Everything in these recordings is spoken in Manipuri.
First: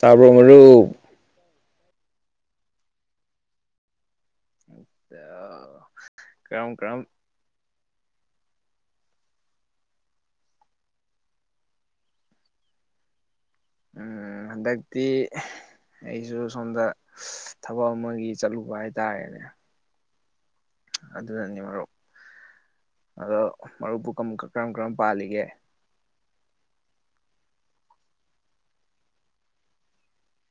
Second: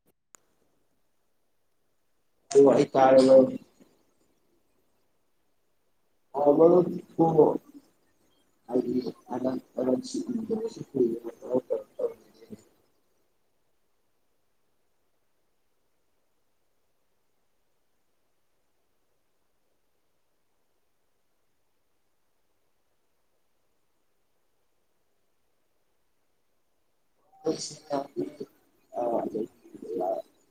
ꯇꯥꯔꯕ ꯔꯨ ꯍ ꯋꯥꯏ ꯀꯥꯔꯅ ꯑ ꯑꯕ ꯑꯗꯨ ꯍ [inaudible] ꯎꯝ ꯍꯟꯗꯛꯇꯤ ꯑꯩꯁꯨ ꯁꯣꯝꯗ ꯊꯕꯛ ꯑꯃꯒꯤ ꯆꯠꯂꯨꯕ ꯍꯥꯏꯇꯥꯔꯦꯅꯦ ꯑꯗꯨꯅꯅꯤ ꯃꯔꯨꯞ ꯑꯗꯣ ꯃꯔꯨꯞꯄꯨ ꯀꯔꯝ ꯀꯔꯝ ꯄꯥꯜꯂꯤꯒꯦ [inaudible]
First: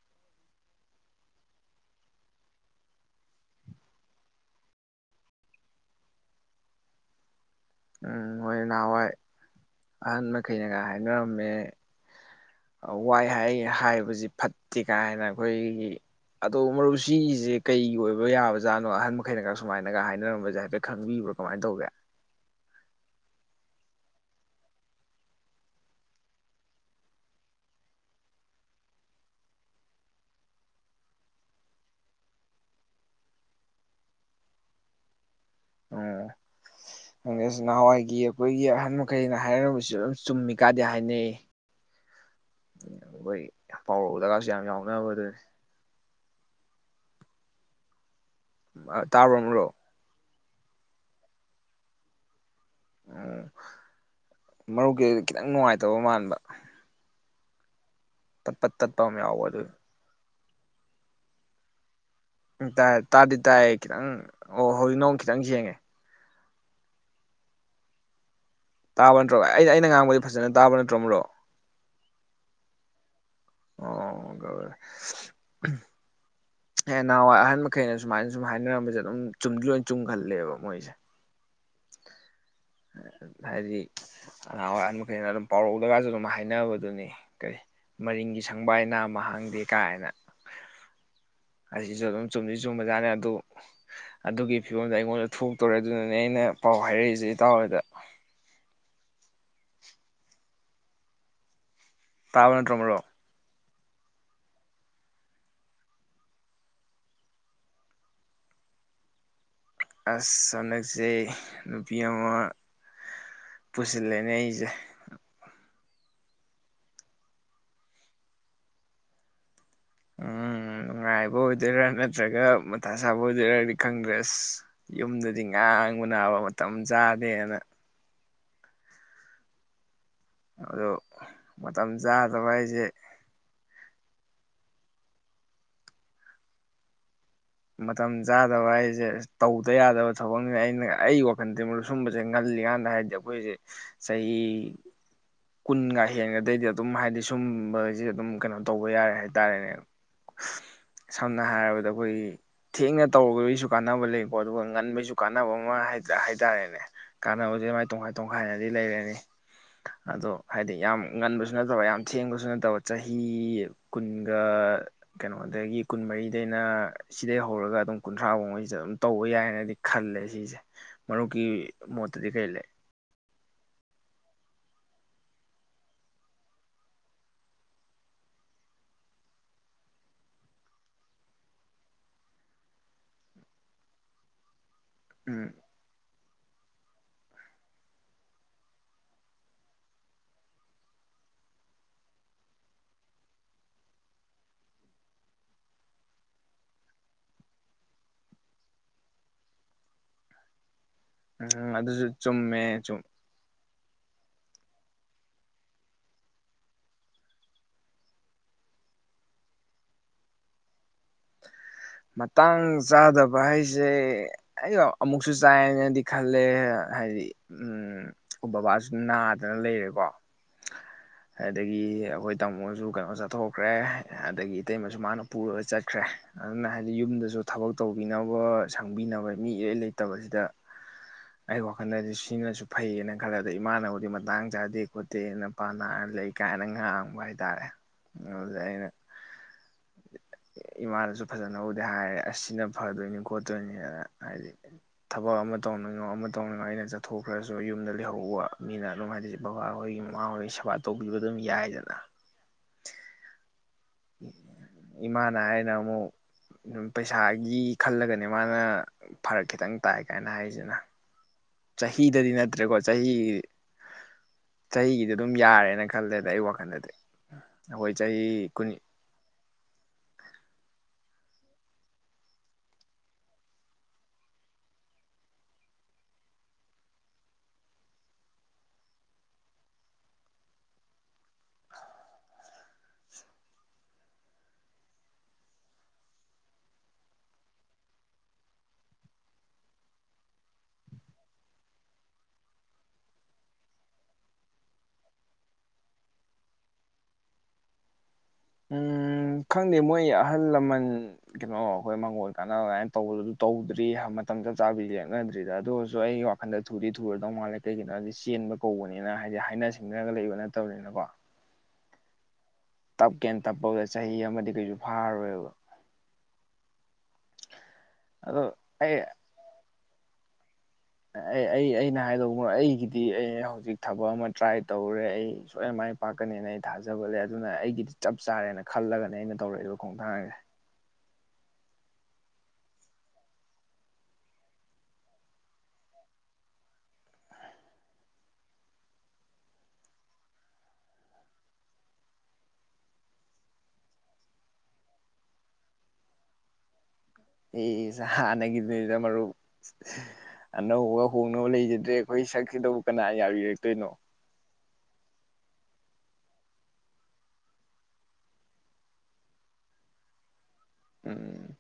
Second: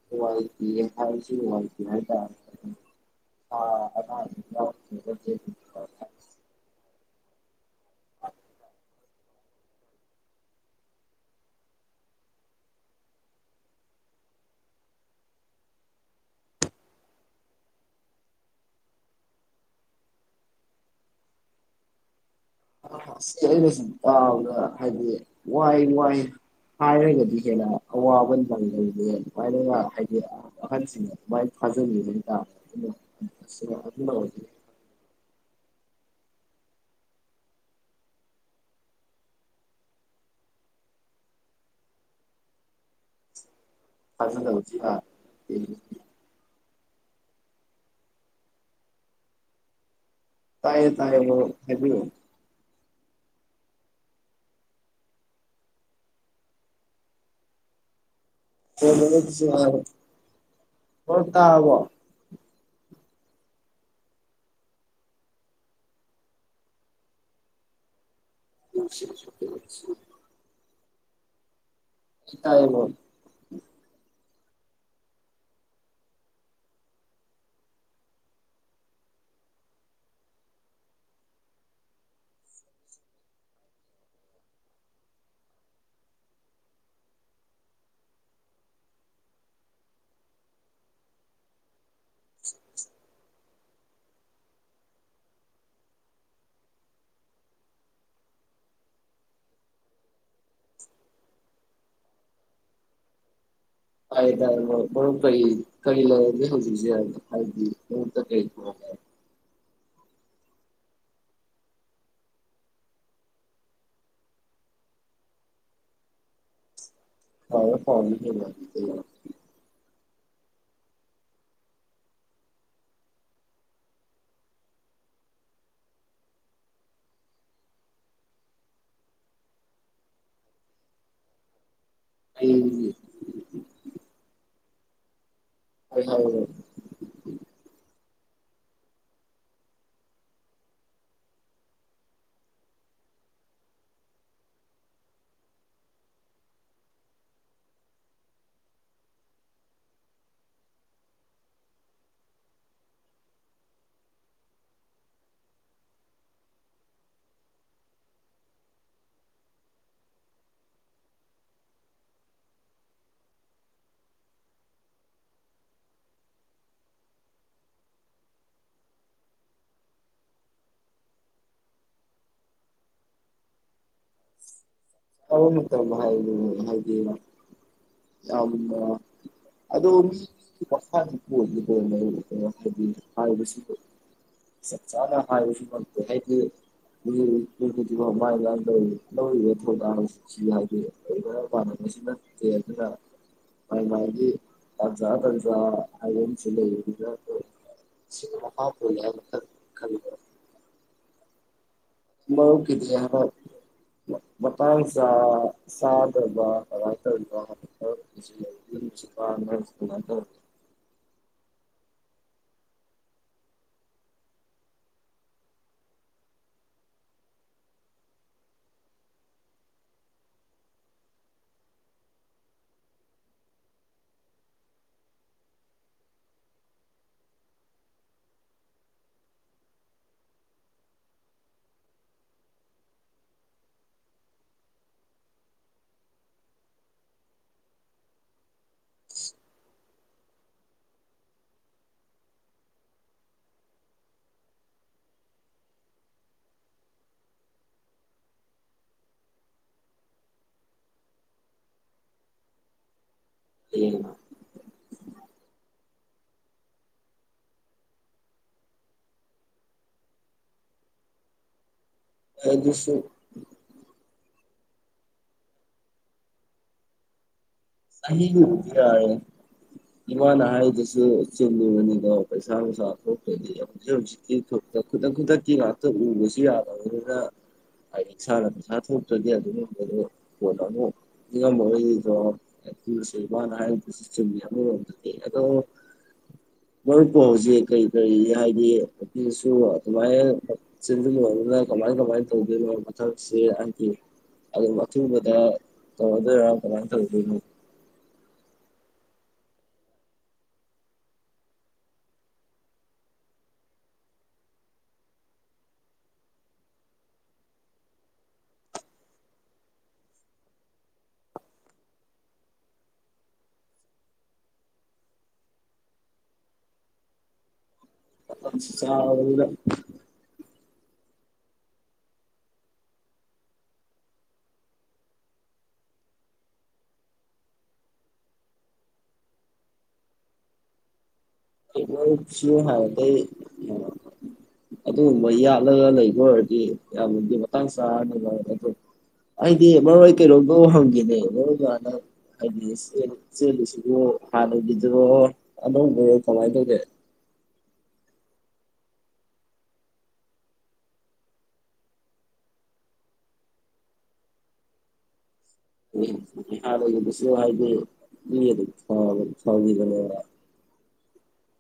[inaudible] ꯎꯝ ꯑꯣꯏꯣꯏꯅꯋꯥꯏ ꯑꯍꯟ ꯃꯈꯩꯅꯒ ꯍꯥꯏꯅꯔꯝꯃꯦ ꯋꯥꯏ ꯍꯥꯏ ꯍꯥꯏꯕꯁꯤ ꯐꯠꯇꯦ ꯀꯥꯏꯅ ꯑꯩꯈꯣꯏꯒꯤ ꯑꯗꯣ ꯃꯔꯨ ꯁꯤꯁꯦ ꯀꯩꯒꯤ ꯑꯣꯏꯕ ꯌꯥꯕꯖꯥꯠꯅꯣ ꯑꯍꯟ ꯃꯈꯩꯅꯒ ꯁꯨꯃꯥꯏꯅꯒ ꯍꯥꯏꯅꯔꯝꯕꯁꯦ ꯍꯥꯏꯐꯦꯠ ꯈꯪꯕꯤꯕ꯭ꯔꯣ ꯀꯃꯥꯏꯅ ꯇꯧꯒꯦ ꯑ ꯁꯤ ꯑꯩꯅꯁꯨ ꯇꯥꯎꯅ ꯍꯥꯏꯗꯤ ꯋꯥꯏ ꯋꯥꯏ ꯍꯥꯏꯔꯒꯗꯤ ꯍꯦꯟꯅ ꯑꯋꯥꯕ ꯅꯪ ꯂꯩꯦ ꯑꯗꯨꯃꯥꯏꯅꯒ ꯍꯥꯏꯗꯤ ꯑꯍꯟꯁꯤꯡꯅ ꯑꯗꯨꯃꯥꯏꯅ ꯐꯥꯖꯤꯟꯒꯅ ꯇ ꯑꯣꯏ ꯑꯣꯪ ꯅꯍꯥꯟꯋꯥꯏꯒꯤ ꯑꯩꯈꯣꯏꯒꯤ ꯑꯍꯟ ꯃꯈꯩꯅ ꯍꯥꯏꯔꯕꯁꯨ ꯑꯗꯨꯝ ꯆꯨꯝꯃꯤ ꯀꯥꯗꯦ ꯍꯥꯏꯅꯩ ꯑꯩꯈꯣꯏ ꯄꯥꯎꯔꯛꯎꯗꯒꯥꯁꯨ ꯌꯥꯝ ꯐꯥꯖꯤꯜꯂꯕꯁꯤꯅ ꯌꯥꯎꯅꯕ ꯑꯗꯨꯅꯦ ꯑ ꯇꯥꯔꯝ꯭ꯔꯣ ꯇꯥꯏꯌꯦ ꯇꯥꯏꯌꯦ ꯍꯥꯏꯕꯤ ꯎ ꯃꯔꯨꯞꯀꯤꯗꯤ ꯈꯤꯇꯪ ꯅꯨꯡꯉꯥꯏꯇꯕ ꯃꯥꯟꯕ ꯄꯠ ꯄꯠ ꯇꯠꯄ ꯑꯃ ꯌꯥꯎꯕ ꯐꯅꯁꯨꯦ ꯑꯗꯨ ꯍꯣ ꯇꯕꯣ ꯎꯝ ꯇꯥꯏ ꯇꯥꯗꯤ ꯇꯥꯏ ꯈꯤꯇꯪ ꯑꯣ ꯍꯧꯖꯤꯛ ꯅꯑꯣ ꯈꯤꯇꯪ ꯁꯦ ꯇꯥꯏꯌꯦ ꯇꯥꯕ ꯅꯠꯇ꯭ꯔꯣ ꯃꯔꯨꯞ ꯑꯩꯅ ꯑꯩꯅ ꯉꯥꯡꯕꯗꯤ ꯐꯖꯅ ꯇꯥꯕ ꯅꯠꯇ꯭ꯔ ꯇꯔꯣꯃꯔꯨ ꯁꯤ ꯇꯥꯏꯅꯦ [inaudible] ꯍ ꯅꯍꯥꯟꯋꯥꯏ ꯑꯍꯟ ꯃꯈꯩꯅ ꯁꯨꯃꯥꯏꯅ ꯁꯨꯝ ꯍꯥꯏꯅꯔꯝꯕꯁꯦ ꯑꯗꯨꯝ ꯆꯨꯝꯗꯤ ꯂꯣꯏ ꯆꯨꯝꯒꯜꯂꯦꯕ ꯃꯣꯏꯁꯦ ꯍꯥꯏꯗꯤ ꯅꯍꯥꯡꯋꯥꯏ ꯑꯍꯟ ꯃꯈꯩꯅ ꯑꯗꯨꯝ ꯄꯥꯎꯔꯧꯗꯒꯁꯨ ꯑꯗꯨꯝ ꯍꯥꯏꯅꯕꯗꯨꯅꯤ ꯀꯔꯤ ꯃꯔꯤꯡꯒꯤ ꯁꯪꯕꯥꯥꯏꯅꯥ ꯅꯝꯃ ꯍꯥꯡꯗꯦ ꯀꯥꯏꯅ ꯁꯤꯁꯨ ꯑꯗꯨꯝ ꯆꯨꯝꯗꯤ ꯆꯨꯝꯕꯖꯥꯠꯅꯤ ꯑꯗꯨ ꯑꯗꯨꯒꯤ ꯐꯤꯕꯝꯗ ꯑꯩꯉꯣꯟꯗ ꯊꯣꯛꯇꯣꯔꯦ ꯑꯗꯨꯅꯅꯦ ꯑꯩꯅ ꯄꯥꯎ ꯍꯥꯏꯔꯛꯏꯁꯦ ꯏꯇꯥꯎꯍꯣꯏꯗ ꯇꯥꯕ ꯅꯠꯇꯔꯣ ꯃꯔꯨꯞ ꯇꯥꯏꯌꯦ ꯇꯥꯏꯌꯦ ꯃꯔꯨꯞ ꯃꯔꯨꯞ ꯀꯩ ꯀꯩ ꯂꯩꯔꯒꯦ ꯍꯧꯖꯤꯛꯁꯦ ꯍꯥꯏꯗꯤ ꯃꯔꯨꯞꯇ ꯀꯩ ꯄꯔꯣꯕꯂꯦꯝ ꯑꯁ ꯍꯟꯗꯛꯁꯦ ꯅꯨꯄꯤ ꯑꯃ ꯄꯨꯁꯤꯜꯂꯦꯅꯦ ꯑꯩꯁꯦ ꯍ ꯐꯥꯎꯝ [unintelligible] [inaudible] ꯎꯝ ꯅꯨꯡꯉꯥꯏꯕ ꯑꯣꯏꯗꯣꯏꯔꯥ ꯅꯠꯇ꯭ꯔꯒ ꯃꯊꯥ ꯁꯥꯕ ꯑꯣꯏꯗꯣꯏꯔꯗꯤ ꯈꯪꯗ꯭ꯔꯦ ꯑꯁ ꯌꯨꯝꯗꯗꯤ ꯉꯥꯡꯕꯅꯥꯕ ꯃꯇꯝ ꯆꯥꯗꯦꯅ ꯑꯗꯣ ꯃ ꯇꯝꯆꯥꯗꯕ ꯍꯥꯏꯁꯦ ꯑꯩ ꯍ ꯍꯥꯎ [inaudible] ꯃꯇꯝ ꯆꯥꯗꯕ ꯍꯥꯏꯁꯦ ꯇꯧꯗ ꯌꯥꯗꯕ ꯊꯕꯛꯅꯤ ꯑꯩꯅ ꯑꯩ ꯋꯥꯈꯟꯗ ꯃꯔꯨꯞ ꯁꯨꯝꯕꯁꯦ ꯉꯜꯂꯤꯀꯥꯟꯗ ꯍꯥꯏꯗꯤ ꯑꯩꯈꯣꯏꯁꯦ ꯆꯍꯤ ꯀꯨꯟꯒ ꯍꯦꯟꯒꯗꯩꯗꯤ ꯑꯗꯨꯝ ꯍꯥꯏꯕꯗꯤ ꯁꯨꯝꯕꯁꯦ ꯑꯗꯨꯝ ꯀꯩꯅꯣ ꯇꯧꯕ ꯌꯥꯔꯦ ꯍꯥꯏꯇꯥꯔꯦꯅꯦ ꯁꯝꯅ ꯍꯥꯏꯔꯕꯗ ꯑꯩꯈꯣꯏꯒꯤ ꯊꯦꯡꯅ ꯇꯧꯔꯨꯕꯒꯤꯁꯨ ꯀꯥꯟꯅꯕ ꯂꯩꯀꯣ ꯑꯗꯨꯒ ꯉꯟꯕꯩꯁꯨ ꯀꯥꯟꯅꯕ ꯑꯃ ꯍꯥꯏ ꯇꯥꯔꯦꯅꯦ ꯀꯥꯟꯅꯕꯁꯦ ꯃꯥꯏ ꯇꯣꯈꯥꯏ ꯇꯣꯡꯈꯥꯏꯅꯗꯤ ꯂꯩꯔꯅꯤ ꯑꯗꯣ ꯍꯥꯏꯗꯤ ꯌꯥꯝ ꯉꯟꯕꯁꯨ ꯅꯠꯇꯕ ꯌꯥꯝ ꯊꯦꯡꯕꯁꯨ ꯅꯠꯇꯕ ꯆꯍꯤ ꯀꯨꯟꯒ ꯀꯩꯅꯣꯗꯒꯤ ꯀꯨꯟꯃꯔꯤꯗꯩꯅ ꯁꯤꯗꯩꯩ ꯍꯧꯔꯒ ꯑꯗꯨꯝ ꯀꯨꯟꯊ꯭ꯔꯥꯐꯥꯎꯃꯩꯗꯤꯑꯗꯨꯝ ꯇꯧꯕ ꯌꯥꯏꯑꯅꯗꯤ ꯈꯜꯂꯦ ꯁꯤꯁꯦ ꯃꯔꯨꯞꯀꯤ ꯃꯣꯠꯇꯗꯤ ꯀꯔꯤ ꯂꯩ ꯑꯗꯨ ꯍꯥꯏ ꯍꯥꯏꯗꯤ ꯌꯥꯝ ꯑꯗꯨ ꯌꯥꯝꯅ ꯍꯥꯏꯗꯤ ꯍꯥꯏ [inaudible] ꯆꯞ ꯆꯥꯅ ꯎꯝ ꯍꯥꯏꯕꯁꯨ ꯉꯝꯗꯦ ꯍꯥꯏꯗꯤ ꯎꯝꯥꯏ ꯂꯗ [inaudible] ꯂꯧꯔꯤꯕ ꯊꯧꯗꯥꯡꯁꯤ ꯌꯥꯎꯗꯤ ꯂꯩꯅ ꯃꯥꯟꯅꯕꯁꯨ ꯅꯠꯇꯦ ꯑꯗꯨꯅ ꯃꯥꯏ ꯃꯥꯥꯏꯒꯤ ꯇꯥꯟꯖꯥ ꯇꯟꯖꯥ ꯍꯥꯏꯕꯝꯁꯨ ꯂꯩꯕꯅꯤꯅ ꯁꯤꯒꯤ ꯃꯈꯥ ꯄꯣꯜꯂꯤ ꯈꯜꯂꯤꯗ [inaudible] ꯎꯝ ꯑꯗꯨꯁꯨ ꯝꯧꯎ ꯆꯨꯝꯃꯦ ꯀꯤꯗꯦ ꯆꯨꯝ ꯍꯥꯎ [inaudible] [unintelligible] ꯃꯇꯥꯡ ꯆꯥ ꯆꯥꯗꯕ ꯀꯃꯥꯏ ꯇꯩꯔꯤꯅꯣ [unintelligible] [inaudible] ꯃꯇꯥꯡ ꯆꯥꯗꯕ ꯍꯥꯏꯁꯦ ꯑꯩ ꯑꯃꯨꯛꯁꯨ ꯆꯥꯏꯅꯗꯤ ꯈꯜꯂꯦ ꯍꯥꯏꯗꯤ ꯎꯝ ꯕꯕꯥꯁꯨ ꯅꯥꯗꯅ ꯂꯩꯔꯦꯀꯣ ꯑꯗꯨꯗꯒꯤ ꯑꯩꯈꯣꯏ ꯇꯥꯃꯣꯁꯨ ꯀꯩꯅꯣ ꯆꯠꯊꯣꯛꯈ꯭ꯔꯦ ꯑꯗꯒꯤ ꯏꯇꯩꯃꯁꯨ ꯃꯥꯅ ꯄꯨꯔꯒ ꯆꯠꯈ꯭ꯔꯦ ꯑꯗꯨꯅ ꯍꯥꯏꯗꯤ ꯌꯨꯝꯗꯁꯨ ꯊꯕꯛ ꯇꯧꯕꯤꯅꯕ ꯁꯪꯕꯤꯅꯕ ꯃꯤ ꯏꯔꯩ ꯂꯩꯇꯕꯁꯤꯗ ꯑꯩ ꯋꯥꯈꯜꯗꯗꯤ ꯁꯤꯅꯁꯨ ꯐꯩꯌꯦꯅ ꯈꯜꯂꯦ ꯑꯗ ꯏꯃꯥꯅꯕꯨꯗꯤ ꯃꯇꯥꯡ ꯆꯥꯗꯦ ꯈꯣꯠꯇꯦꯅꯄꯥ ꯅꯥꯔ ꯂꯩ ꯀꯥꯏꯅ ꯉꯥꯡꯕ ꯍꯥꯏꯇꯥꯔꯦ ꯑꯗꯨꯗ ꯑꯩꯅ ꯏꯃꯥꯅꯁꯨ ꯐꯖꯅꯍꯧꯗꯤ ꯍꯥꯏꯔꯦ ꯑꯁ ꯁꯤꯅ ꯐꯗꯣꯏꯅꯤ ꯈꯣꯠꯇꯣꯏꯅꯤꯅ ꯍꯥꯏꯗꯤ ꯊꯕꯛ ꯑꯃ ꯇꯧꯅꯤꯡꯉꯣ ꯑꯃ ꯇꯧꯅꯤꯡꯉꯣ ꯑꯩꯅ ꯆꯠꯊꯣꯛꯈ꯭ꯔꯁꯨ ꯌꯨꯝꯗ ꯂꯩꯍꯧꯕ ꯃꯤꯅ ꯑꯗꯨꯝ ꯍꯥꯏꯗꯤ ꯕꯕꯥꯍꯣꯏꯒꯤ ꯃꯃꯥꯍꯣꯏꯒꯤ ꯁꯦꯕꯥ ꯇꯧꯕꯤꯕ ꯑꯗꯨꯝ ꯌꯥꯏꯗꯅ ꯂꯩ ꯏꯃꯥꯅ ꯍꯥꯏꯅ ꯃꯨꯛ ꯑꯗꯨꯝ ꯄꯩꯁꯥꯒꯤ ꯈꯜꯂꯒꯅꯦ ꯃꯥꯅ ꯐꯔꯛ ꯈꯤꯇꯪ ꯇꯥꯏ ꯀꯥꯏꯅ ꯍꯥꯏꯔꯤꯁꯤꯅ ꯆꯍꯤꯗꯗꯤ ꯅꯠꯇ꯭ꯔꯦꯀꯣ ꯑꯗꯨꯁꯨ ꯆꯍꯤ ꯆꯍꯤꯒꯤꯗꯤ ꯑꯗꯨꯝ ꯌꯥꯔꯦꯅ ꯈꯜꯂꯦꯗ ꯑꯩ ꯋꯥꯈꯜꯗꯗꯤ ꯑꯩꯈꯣꯏ ꯆꯍꯤ ꯀꯨꯟ ꯆꯥꯍꯤꯒꯤꯕꯨꯗꯤ ꯌꯥꯔꯦ ꯏꯃꯥꯅ ꯍꯥꯏꯗꯨꯁꯨ ꯆꯦꯜꯂꯤꯕꯅꯤꯗꯣ ꯄꯩꯁꯥ ꯅꯨꯡꯁꯥ ꯊꯣꯛꯇ꯭ꯔꯗꯤ ꯍꯧꯖꯤꯛ ꯍꯧꯖꯤꯛꯇꯤ ꯈꯨꯗꯛ ꯈꯨꯗꯛꯀꯤ ꯉꯥꯛꯇ ꯎꯕꯁꯨ ꯌꯥꯗꯕꯅꯤꯅ ꯍꯥꯢꯗꯤ ꯏꯁꯥꯅ ꯄꯩꯁꯥ ꯊꯣꯛꯇ꯭ꯔꯗꯤ ꯑꯗꯨꯒꯨꯝꯕꯗꯣ ꯀꯣꯟꯅ ꯑꯃꯨꯛ ꯅꯤꯡꯉꯝꯃꯣꯏꯅꯤꯗꯣ ꯑꯃꯨꯛꯁꯨ ꯏꯃꯥꯅ ꯍꯥꯏꯗꯨꯁꯨ ꯆꯨꯝꯃꯤ ꯑꯃꯔꯣꯝꯗꯗꯤ ꯑꯗꯣ ꯃꯔꯨꯞꯄꯨ ꯍꯧꯖꯤꯛ ꯀꯔꯤ ꯀꯔꯤ ꯍꯥꯏꯗꯤ ꯅꯨꯄꯤꯁꯨ ꯑꯗꯨꯃꯥꯏꯅ ꯆꯤꯟꯖꯤꯜꯂꯨꯔꯃꯤꯅ ꯀꯃꯥꯏ ꯀꯃꯥꯏꯅ ꯇꯧꯗꯣꯏꯅꯣ ꯃꯊꯛꯁꯤ ꯍꯥꯏꯗꯤ ꯑꯗꯨꯝ ꯑꯊꯨꯕꯗ ꯇꯧꯔꯗꯣꯏꯔꯥ ꯀꯃꯥꯏꯅ ꯇꯧꯗꯣꯏꯅꯣ ꯎꯝ ꯈꯪꯗꯦ ꯃꯣꯏ ꯑꯍꯜ ꯂꯃꯟ ꯀꯩꯅꯣ ꯑꯩꯈꯣꯏ ꯃꯪꯒꯣꯜ ꯀꯥꯟꯅꯕꯍꯥꯏꯅ ꯇꯧꯕ ꯇꯧꯗ꯭ꯔꯤ ꯃꯇꯝ ꯆꯞ ꯆꯥꯕꯤ ꯂꯦꯞꯅꯗ꯭ꯔꯤꯗ ꯑꯗꯨ ꯑꯣꯏꯔꯁꯨ ꯑꯩꯒꯤ ꯋꯥꯈꯜꯗ ꯊꯨꯗꯤ ꯊꯨꯔꯗꯧ ꯃꯥꯜꯂꯦ ꯀꯩꯒꯤꯅꯣ ꯍꯥꯏꯗꯤ ꯆꯦꯟꯕ ꯀꯧꯕꯅꯤꯅ ꯍꯥꯏꯗꯤ ꯍꯥꯏꯅ ꯁꯤꯡꯅꯔꯒ ꯂꯩꯕ ꯅꯠꯇꯧꯅꯤꯅꯀꯣ ꯇꯞꯀꯦꯅ ꯇꯞꯄꯗ ꯆꯍꯤ ꯑꯃꯗꯤ ꯀꯩꯁꯨ ꯐꯥꯔꯣꯏꯕ ꯑꯗꯣ ꯝꯇꯝꯁꯨ ꯑꯩ ꯆꯥꯔꯕꯅꯤꯅ ꯑꯩ ꯑꯩ ꯑꯩꯅ ꯍꯥꯏꯗꯧꯕꯨ ꯑꯩꯒꯤꯗꯤ ꯑꯩ ꯍꯧꯖꯤꯛ ꯊꯕꯛ ꯑꯃ ꯇ꯭ꯔꯥꯏ ꯇꯧꯔꯦ ꯑꯩ ꯁꯣꯏꯅ ꯃꯥꯏ ꯄꯥꯛꯀꯅꯦꯅ ꯑꯩ ꯊꯥꯖꯕ ꯂꯩ ꯑꯗꯨꯅ ꯑꯩꯒꯤꯗꯤ ꯆꯞ ꯆꯥꯔꯦꯅ ꯈꯜꯂꯒꯅꯦ ꯑꯩꯅ ꯇꯧꯔꯛꯏꯕ ꯈꯣꯡꯊꯥꯡꯁꯦ ꯃꯔꯨꯞꯁꯨ ꯍꯥꯟꯅꯗꯒꯤ ꯑꯥ ꯑꯗꯨꯒꯨꯝꯕ ꯌꯥꯠꯂꯒ ꯂꯩꯕ ꯑꯣꯏꯔꯗꯤ ꯌꯥꯝꯅꯗꯤ ꯃꯇꯥꯡ ꯆꯥꯔꯅꯤ ꯑꯗꯣ ꯑꯩꯗꯤ ꯃꯔꯨꯞ ꯑꯩ ꯀꯩꯅꯣꯝꯕꯨ ꯍꯪꯒꯦꯅꯦ ꯃꯔꯨꯞꯅ ꯍꯟꯇꯛ ꯍꯥꯏꯗꯤ ꯆꯦꯜꯂꯤꯁꯤꯕꯨ ꯍꯥꯟꯅꯒꯤꯗꯨꯔꯣ ꯑꯅꯧꯕꯔꯣ ꯀꯃꯥꯏ ꯇꯧꯒꯦ ꯏꯁ ꯍꯥꯟꯅꯒꯤꯗꯨꯅꯤꯗ ꯃꯔꯨꯞ ꯑꯅꯧꯕꯒ ꯍꯣꯡꯅꯕ ꯂꯩꯖꯗ꯭ꯔꯦ ꯑꯩꯈꯣꯏ ꯁꯛꯁꯤꯗꯕꯨ ꯀꯅꯥ ꯌꯥꯕꯤꯔꯛꯇꯣꯏꯅꯣ ꯏꯁ ꯍꯥꯟꯅꯒꯤ ꯍꯥꯌꯔꯗꯤ ꯃꯤ ꯑꯗꯨꯝ ꯐꯒꯤ ꯐꯒꯤꯕꯅꯦꯗ ꯎꯝ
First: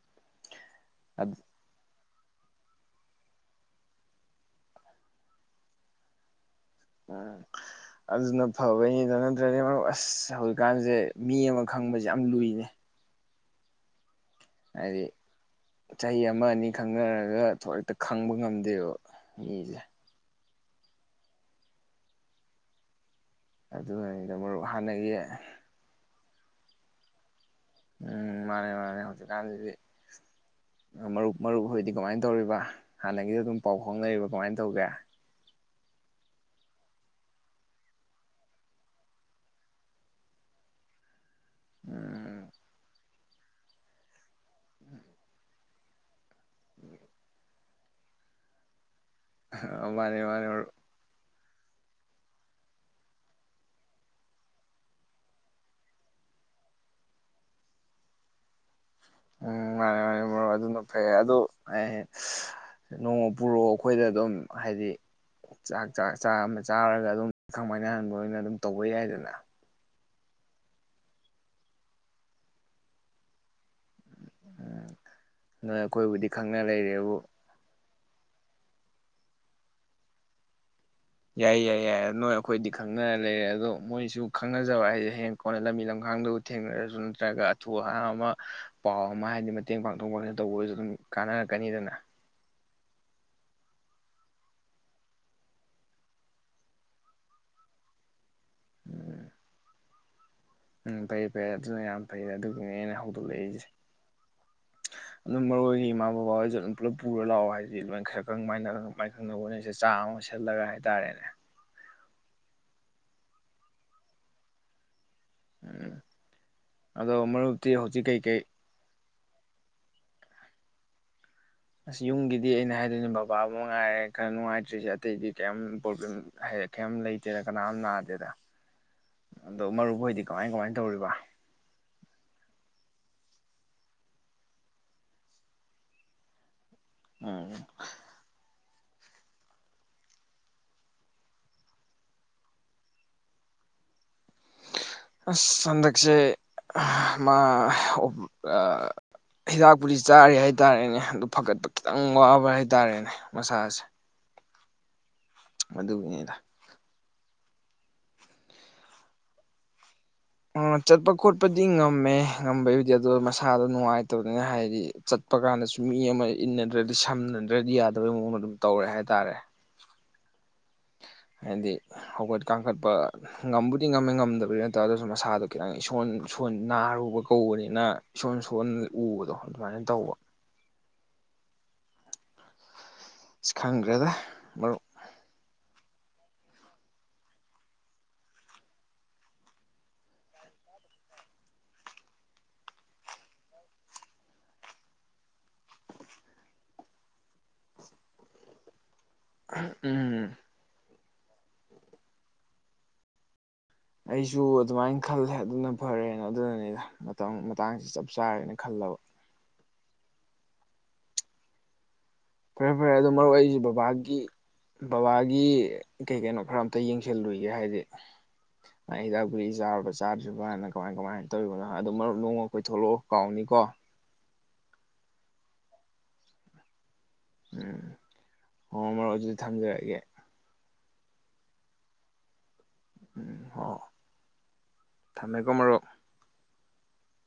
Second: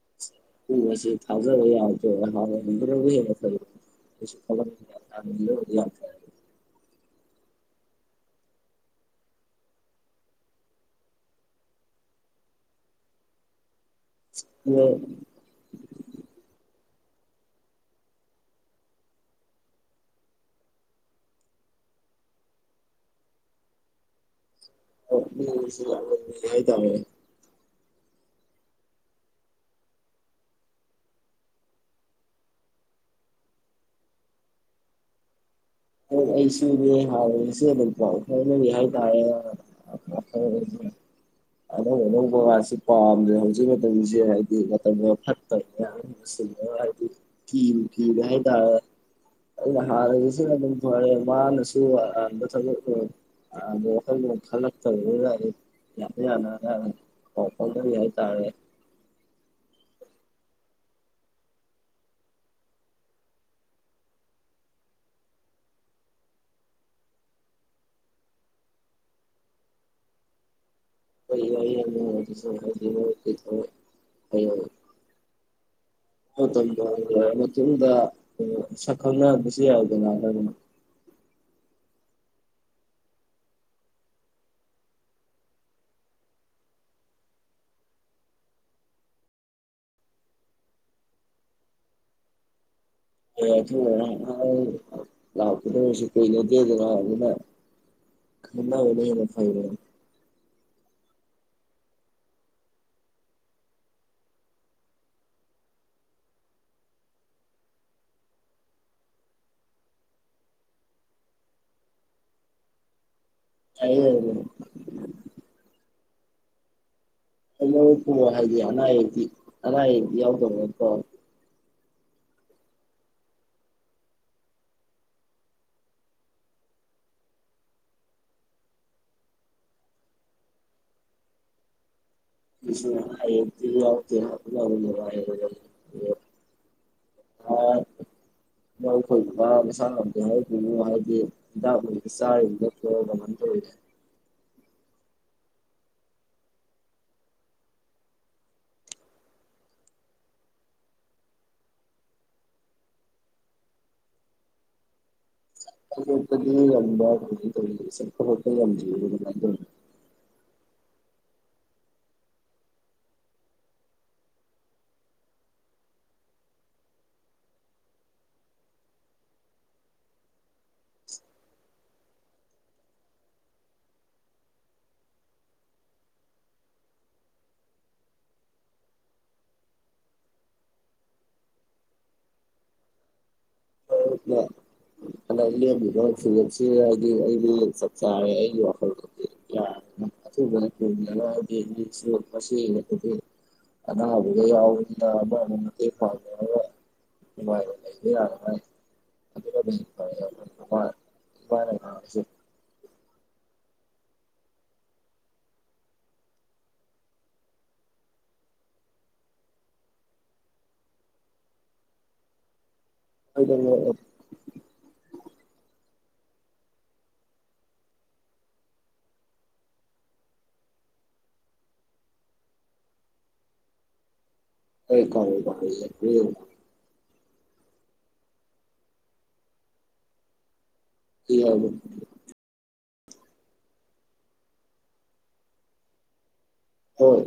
ꯎꯁ ꯊꯥꯖ ꯌꯥ ꯕ ꯎꯝ ꯑꯗꯨꯅ ꯐꯕꯩꯅꯤꯗ ꯅꯠꯇ꯭ꯔꯗꯤ ꯃꯔ ꯑꯁ ꯍꯧꯖꯤꯛꯀꯥꯟꯁꯦ ꯃꯤ ꯑꯃ ꯈꯪꯕꯁꯦ ꯌꯥꯝ ꯂꯨꯏꯅꯦ ꯍꯥꯏꯗꯤ ꯆꯍꯤ ꯑꯃ ꯑꯅꯤ ꯈꯪꯅꯔꯒ ꯊ ꯍꯦꯛꯇ ꯈꯪꯕ ꯉꯝꯗꯦꯕ ꯃꯤꯁꯦ ꯑ ꯅ [unintelligible] ꯌꯥ ꯇꯃꯦ ꯎꯝ ꯃꯥꯅꯦ ꯃꯥꯅꯦ ꯍꯧꯖꯤꯛꯀꯥꯟꯁꯤꯗꯤ ꯃꯔꯨꯞ ꯃꯔꯨꯞꯈꯨꯗꯤ ꯀꯃꯥꯏꯅ ꯇꯧꯔꯤꯕ ꯍꯥꯟꯅꯒꯤꯗ ꯑꯗꯨꯝ ꯄꯥꯎ ꯐꯥꯎꯅꯔꯤꯕ ꯀꯃꯥꯏꯅ ꯇꯧꯒꯦ ꯍꯣꯏ ꯑꯩꯁꯨꯅꯦ ꯍꯥꯎꯁꯨ ꯑꯗꯨꯝ ꯄꯥꯎ ꯐꯥꯎꯅꯔꯤ ꯍꯥꯏꯇꯥꯔꯦ ꯑꯣ ꯑꯣꯅ ꯎꯝ ꯋꯥꯁꯤ ꯄꯝꯗ ꯍꯧꯖꯤꯛ ꯃꯇꯝꯁꯤꯦ ꯐ ꯑ ꯁꯤ ꯍꯥꯏ ꯀꯤ ꯀ ꯍꯥꯏ ꯇ ꯃꯥꯅꯦ ꯃꯥꯅꯦ ꯍꯁꯤ ꯃꯔꯨꯞ ꯑ ꯃꯥꯅꯁꯨ ꯃꯊ ꯋꯥꯈꯜꯂꯣꯟ ꯈꯜꯂꯛꯇꯕꯗꯨꯗ ꯑꯩ ꯌꯥꯝꯅ ꯌꯥꯅ ꯄꯥꯎ ꯐꯥꯎꯅꯔꯤ ꯍꯥꯏꯇꯥꯔꯦ ꯎꯝ ꯃꯥꯔꯦ ꯃꯥꯔꯦ ꯃꯔ ꯑꯗꯨꯅ ꯐꯩ ꯑꯗꯨ ꯅꯣꯡꯃ ꯄꯨꯔꯛꯑꯣ ꯑꯩꯈꯣꯏꯗ ꯑꯗꯨꯝ ꯍꯥꯏꯗꯤ ꯆꯥꯛ ꯆꯥꯛ ꯆꯥ ꯑꯃ ꯆꯥꯔꯒ ꯑꯗꯨꯝ ꯈꯥꯡꯃꯥꯏꯅꯍꯟꯕ ꯑꯣꯏꯅ ꯑꯗꯨꯝ ꯇꯧꯕ ꯌꯥꯏꯗꯅ ꯀ ꯑ ꯑꯣ ꯇ꯭ꯔ ꯃꯗ ꯁꯛꯈꯪꯅꯕꯁꯨ ꯌꯥꯎꯗꯅꯅꯗꯅ ꯌꯥꯏ ꯌꯥꯏ ꯌꯥꯏ ꯅꯣꯏ ꯑꯩꯈꯣꯏꯗꯤ ꯈꯪꯅꯔ ꯂꯩꯔꯦ ꯑꯗꯣ ꯃꯣꯏꯁꯨ ꯈꯪꯅꯖꯕ ꯍꯥꯏꯁꯦ ꯍꯌꯦꯡ ꯀꯣꯟꯅ ꯂꯝꯕꯤ ꯂꯝꯈꯥꯡꯗꯕꯨ ꯊꯦꯡꯅꯔꯁꯨ ꯅꯠꯇ꯭ꯔꯒ ꯑꯊꯨ ꯑꯍꯥꯡꯕ ꯑꯃ ꯄꯥꯎ ꯑꯃ ꯍꯥꯏꯗꯤ ꯃꯇꯦꯡ ꯄꯥꯡꯊꯣꯛ ꯄꯥꯡꯁꯤꯟ ꯇꯧꯕꯁꯨ ꯑꯗꯨꯝ ꯀꯥꯟꯅꯔꯛꯀꯅꯤꯗꯅ ꯍꯊ ꯂꯥꯛꯀꯗꯔꯁꯨ ꯀꯩꯩꯅꯗꯦꯗ ꯂꯥꯛꯑ ꯑꯗꯨꯅ ꯈꯅꯥꯅ ꯎꯝ ꯐꯥꯏ ꯎꯝ ꯐꯩꯦ ꯐꯩꯦ ꯑꯗꯨꯅ ꯌꯥꯝ ꯐꯩ ꯑꯗꯨꯒꯤꯅꯦ ꯑꯩꯅ ꯍꯧꯗꯣꯛꯂꯛꯏꯁꯦ ꯑꯗꯨꯝ ꯃꯔꯨ ꯑꯣꯏꯒꯤ ꯏꯃꯥ ꯕꯕꯥ ꯍꯣꯏꯁꯨ ꯑꯗꯨꯝ ꯄꯨꯂꯞ ꯄꯨꯔ ꯂꯥꯛꯑꯣ ꯍꯥꯏꯗꯤ ꯂꯣꯏ ꯈꯔ ꯈꯔ ꯃꯅ ꯃꯥꯏ ꯈꯪꯅꯕ ꯍꯣꯠꯁꯦ ꯆꯥ ꯑꯃ ꯁꯤꯠꯂꯒ ꯍꯥꯏꯇꯥꯔꯦꯅꯦ ꯑ ꯎꯝ ꯑꯗꯣ ꯑꯃ ꯍꯥꯏꯗꯤ ꯑꯅꯥ ꯑꯛꯇ ꯑꯔꯥꯏ ꯌꯥꯎꯗꯣ ꯑꯣꯏ ꯑꯁ ꯌꯨꯝꯒꯤꯗꯤ ꯑꯩꯅ ꯍꯥꯏꯗꯣꯏꯅꯦ ꯕꯕꯥꯕꯨ ꯉꯉꯥꯏꯔꯦ ꯈꯔ ꯅꯨꯡꯉꯥꯏꯇ꯭ꯔꯤꯁꯦ ꯑꯇꯩꯗꯤ ꯀꯔꯤꯝ ꯄ꯭ꯔꯣꯕ꯭ꯂꯦꯝ ꯀꯩꯝ ꯂꯩꯇꯦꯗ ꯀꯅꯥꯝ ꯅꯥꯗꯦꯗ ꯑꯗꯣ ꯃꯔꯨꯞꯣꯏꯗꯤ ꯀꯃꯥꯏ ꯀꯃꯥꯏꯅ ꯇꯧꯔꯤꯕ ꯍꯥ ꯂ ꯎꯝ ꯑ ꯂꯧꯈꯣꯏꯕ ꯃꯁꯥ ꯉꯗ ꯍꯥꯏꯒꯅꯨ ꯍꯥꯏꯗꯤ ꯍꯤꯗꯥꯛ ꯆꯥꯔꯤꯔꯤꯕꯗꯣ ꯀꯃꯥꯏꯅ ꯇꯧꯔꯤꯒꯦ ꯑꯁ ꯍꯟꯗꯛꯁꯦ ꯃꯥ ꯍꯤꯗꯥꯛꯄꯨꯗꯤ ꯆꯥꯔꯤ ꯍꯥꯏ ꯇꯥꯔꯦꯅꯦ ꯑꯗꯨ ꯐꯒꯠꯄ ꯈꯤꯇꯪ ꯋꯥꯕ ꯍꯥꯏ ꯇꯥꯔꯦꯅꯦ ꯃꯁꯥꯁꯦ ꯑꯗꯨꯒꯤꯅꯤꯗ [unintelligible] [unintelligible] ꯑ ꯆꯠꯄ ꯈꯣꯠꯄꯗꯤ ꯉꯝꯃꯦ ꯉꯝꯕꯩꯕꯨꯗꯤ ꯑꯗꯨ ꯃꯁꯥꯗ ꯅꯨꯡꯉꯥꯏꯇꯕꯅꯤꯅ ꯍꯥꯏꯗꯤ ꯆꯠꯄ ꯀꯥꯟꯗꯁꯨ ꯃꯤ ꯑꯃ ꯏꯟꯅꯗ꯭ꯔꯗꯤ ꯁꯝꯅꯗ꯭ꯔꯗꯤ ꯌꯥꯗꯕꯩ ꯃꯑꯣꯡ ꯑꯃ ꯑꯗꯨꯝ ꯇꯧꯔꯦ ꯍꯥꯏ ꯇꯔꯦ꯫ ꯍꯥꯏꯗꯤ ꯍꯧꯒꯠ ꯀꯥꯡꯈꯠꯄ ꯉꯝꯕꯨꯗꯤ ꯉꯝꯃꯦ ꯉꯝꯗꯕꯗꯤ ꯅꯠꯇ꯭ꯔ ꯑꯗꯨꯁꯨ ꯃꯁꯥꯗꯣ ꯈꯤꯇꯪ ꯏꯁꯣꯟ ꯅꯥꯔꯨꯕ ꯀꯧꯕꯅꯤꯅ ꯏꯁꯣꯟ ꯁꯣꯟ ꯎꯕꯗꯣ ꯑꯗꯨꯃꯥꯏꯅ ꯇꯧꯕ꯫ [inaudible] ꯈꯥꯪ ꯗꯔ꯭ꯦꯗꯥ ꯃꯔꯨꯞ꯫ ꯍꯟꯗꯛ ꯂꯦꯝꯃꯤꯕ ꯐꯤꯖꯞꯁꯤ ꯍꯥꯏꯗꯤ ꯑꯩꯗꯤ ꯆꯥꯛ ꯆꯥꯔꯦ ꯑꯩꯒꯤ ꯋꯥꯈꯜꯗꯨꯗꯤ ꯑꯊꯨꯕꯅ ꯊꯗꯔ ꯍꯥꯏꯗꯤ ꯃꯤꯁꯨ ꯃꯁꯤꯛꯇꯗꯤ ꯑꯅꯥꯕꯒ ꯌꯥꯎꯕꯅ ꯑꯃꯅ ꯃꯇꯦꯡ ꯄꯥꯡꯅꯔꯒ ꯅꯨꯡꯉꯥꯏꯕ ꯂꯩꯕ ꯌꯥꯔꯉꯥꯏ ꯎꯝ꯫ [unintelligible] ꯑꯩꯁꯨ ꯑꯗꯨꯃꯥꯏꯅ ꯈꯜꯂꯦ ꯑꯗꯨꯅ ꯐꯔꯦꯅ ꯑꯗꯨꯅꯅꯤꯗ ꯃꯇꯝ ꯃꯇꯥꯡꯁꯤ ꯆꯞ ꯆꯥꯔꯦꯅ ꯈꯜꯂꯕ꯫ [inaudible] ꯔꯦ ꯑꯗꯣ ꯃꯔꯨ ꯑꯩꯁꯦ ꯕꯕꯥꯒꯤ ꯕꯕꯥ ꯒꯤ ꯀꯩ ꯀꯩꯅꯣ ꯈꯔ ꯑꯝꯇ ꯌꯦꯡꯁꯤꯜꯂꯨꯏꯒꯦ ꯍꯥꯏꯗꯤ ꯍꯤꯗꯥꯛ ꯀꯨꯛ ꯆꯥꯔꯨꯕ ꯆꯥꯗ꯭ꯔꯤꯕꯅ ꯀꯃꯥꯏ- ꯀꯃꯥꯏꯅ ꯇꯧꯔꯤꯕꯅꯣ ꯑꯗꯨ ꯃꯔꯨꯞ ꯅꯣꯡꯃ ꯀꯣꯏꯊꯂꯛꯑꯣ ꯀꯥꯎꯅꯤꯀꯣ꯫ [unintelligible] ꯎꯝ ꯍꯣ ꯃꯔꯨꯞ ꯑꯗꯨꯗꯤ ꯊꯝꯖꯔꯒꯦ꯫ [unintelligible] ꯎꯝ ꯍ ꯊꯝꯃꯦ ꯀꯣ ꯃꯔꯨꯞ꯫ ꯍꯣꯏ꯫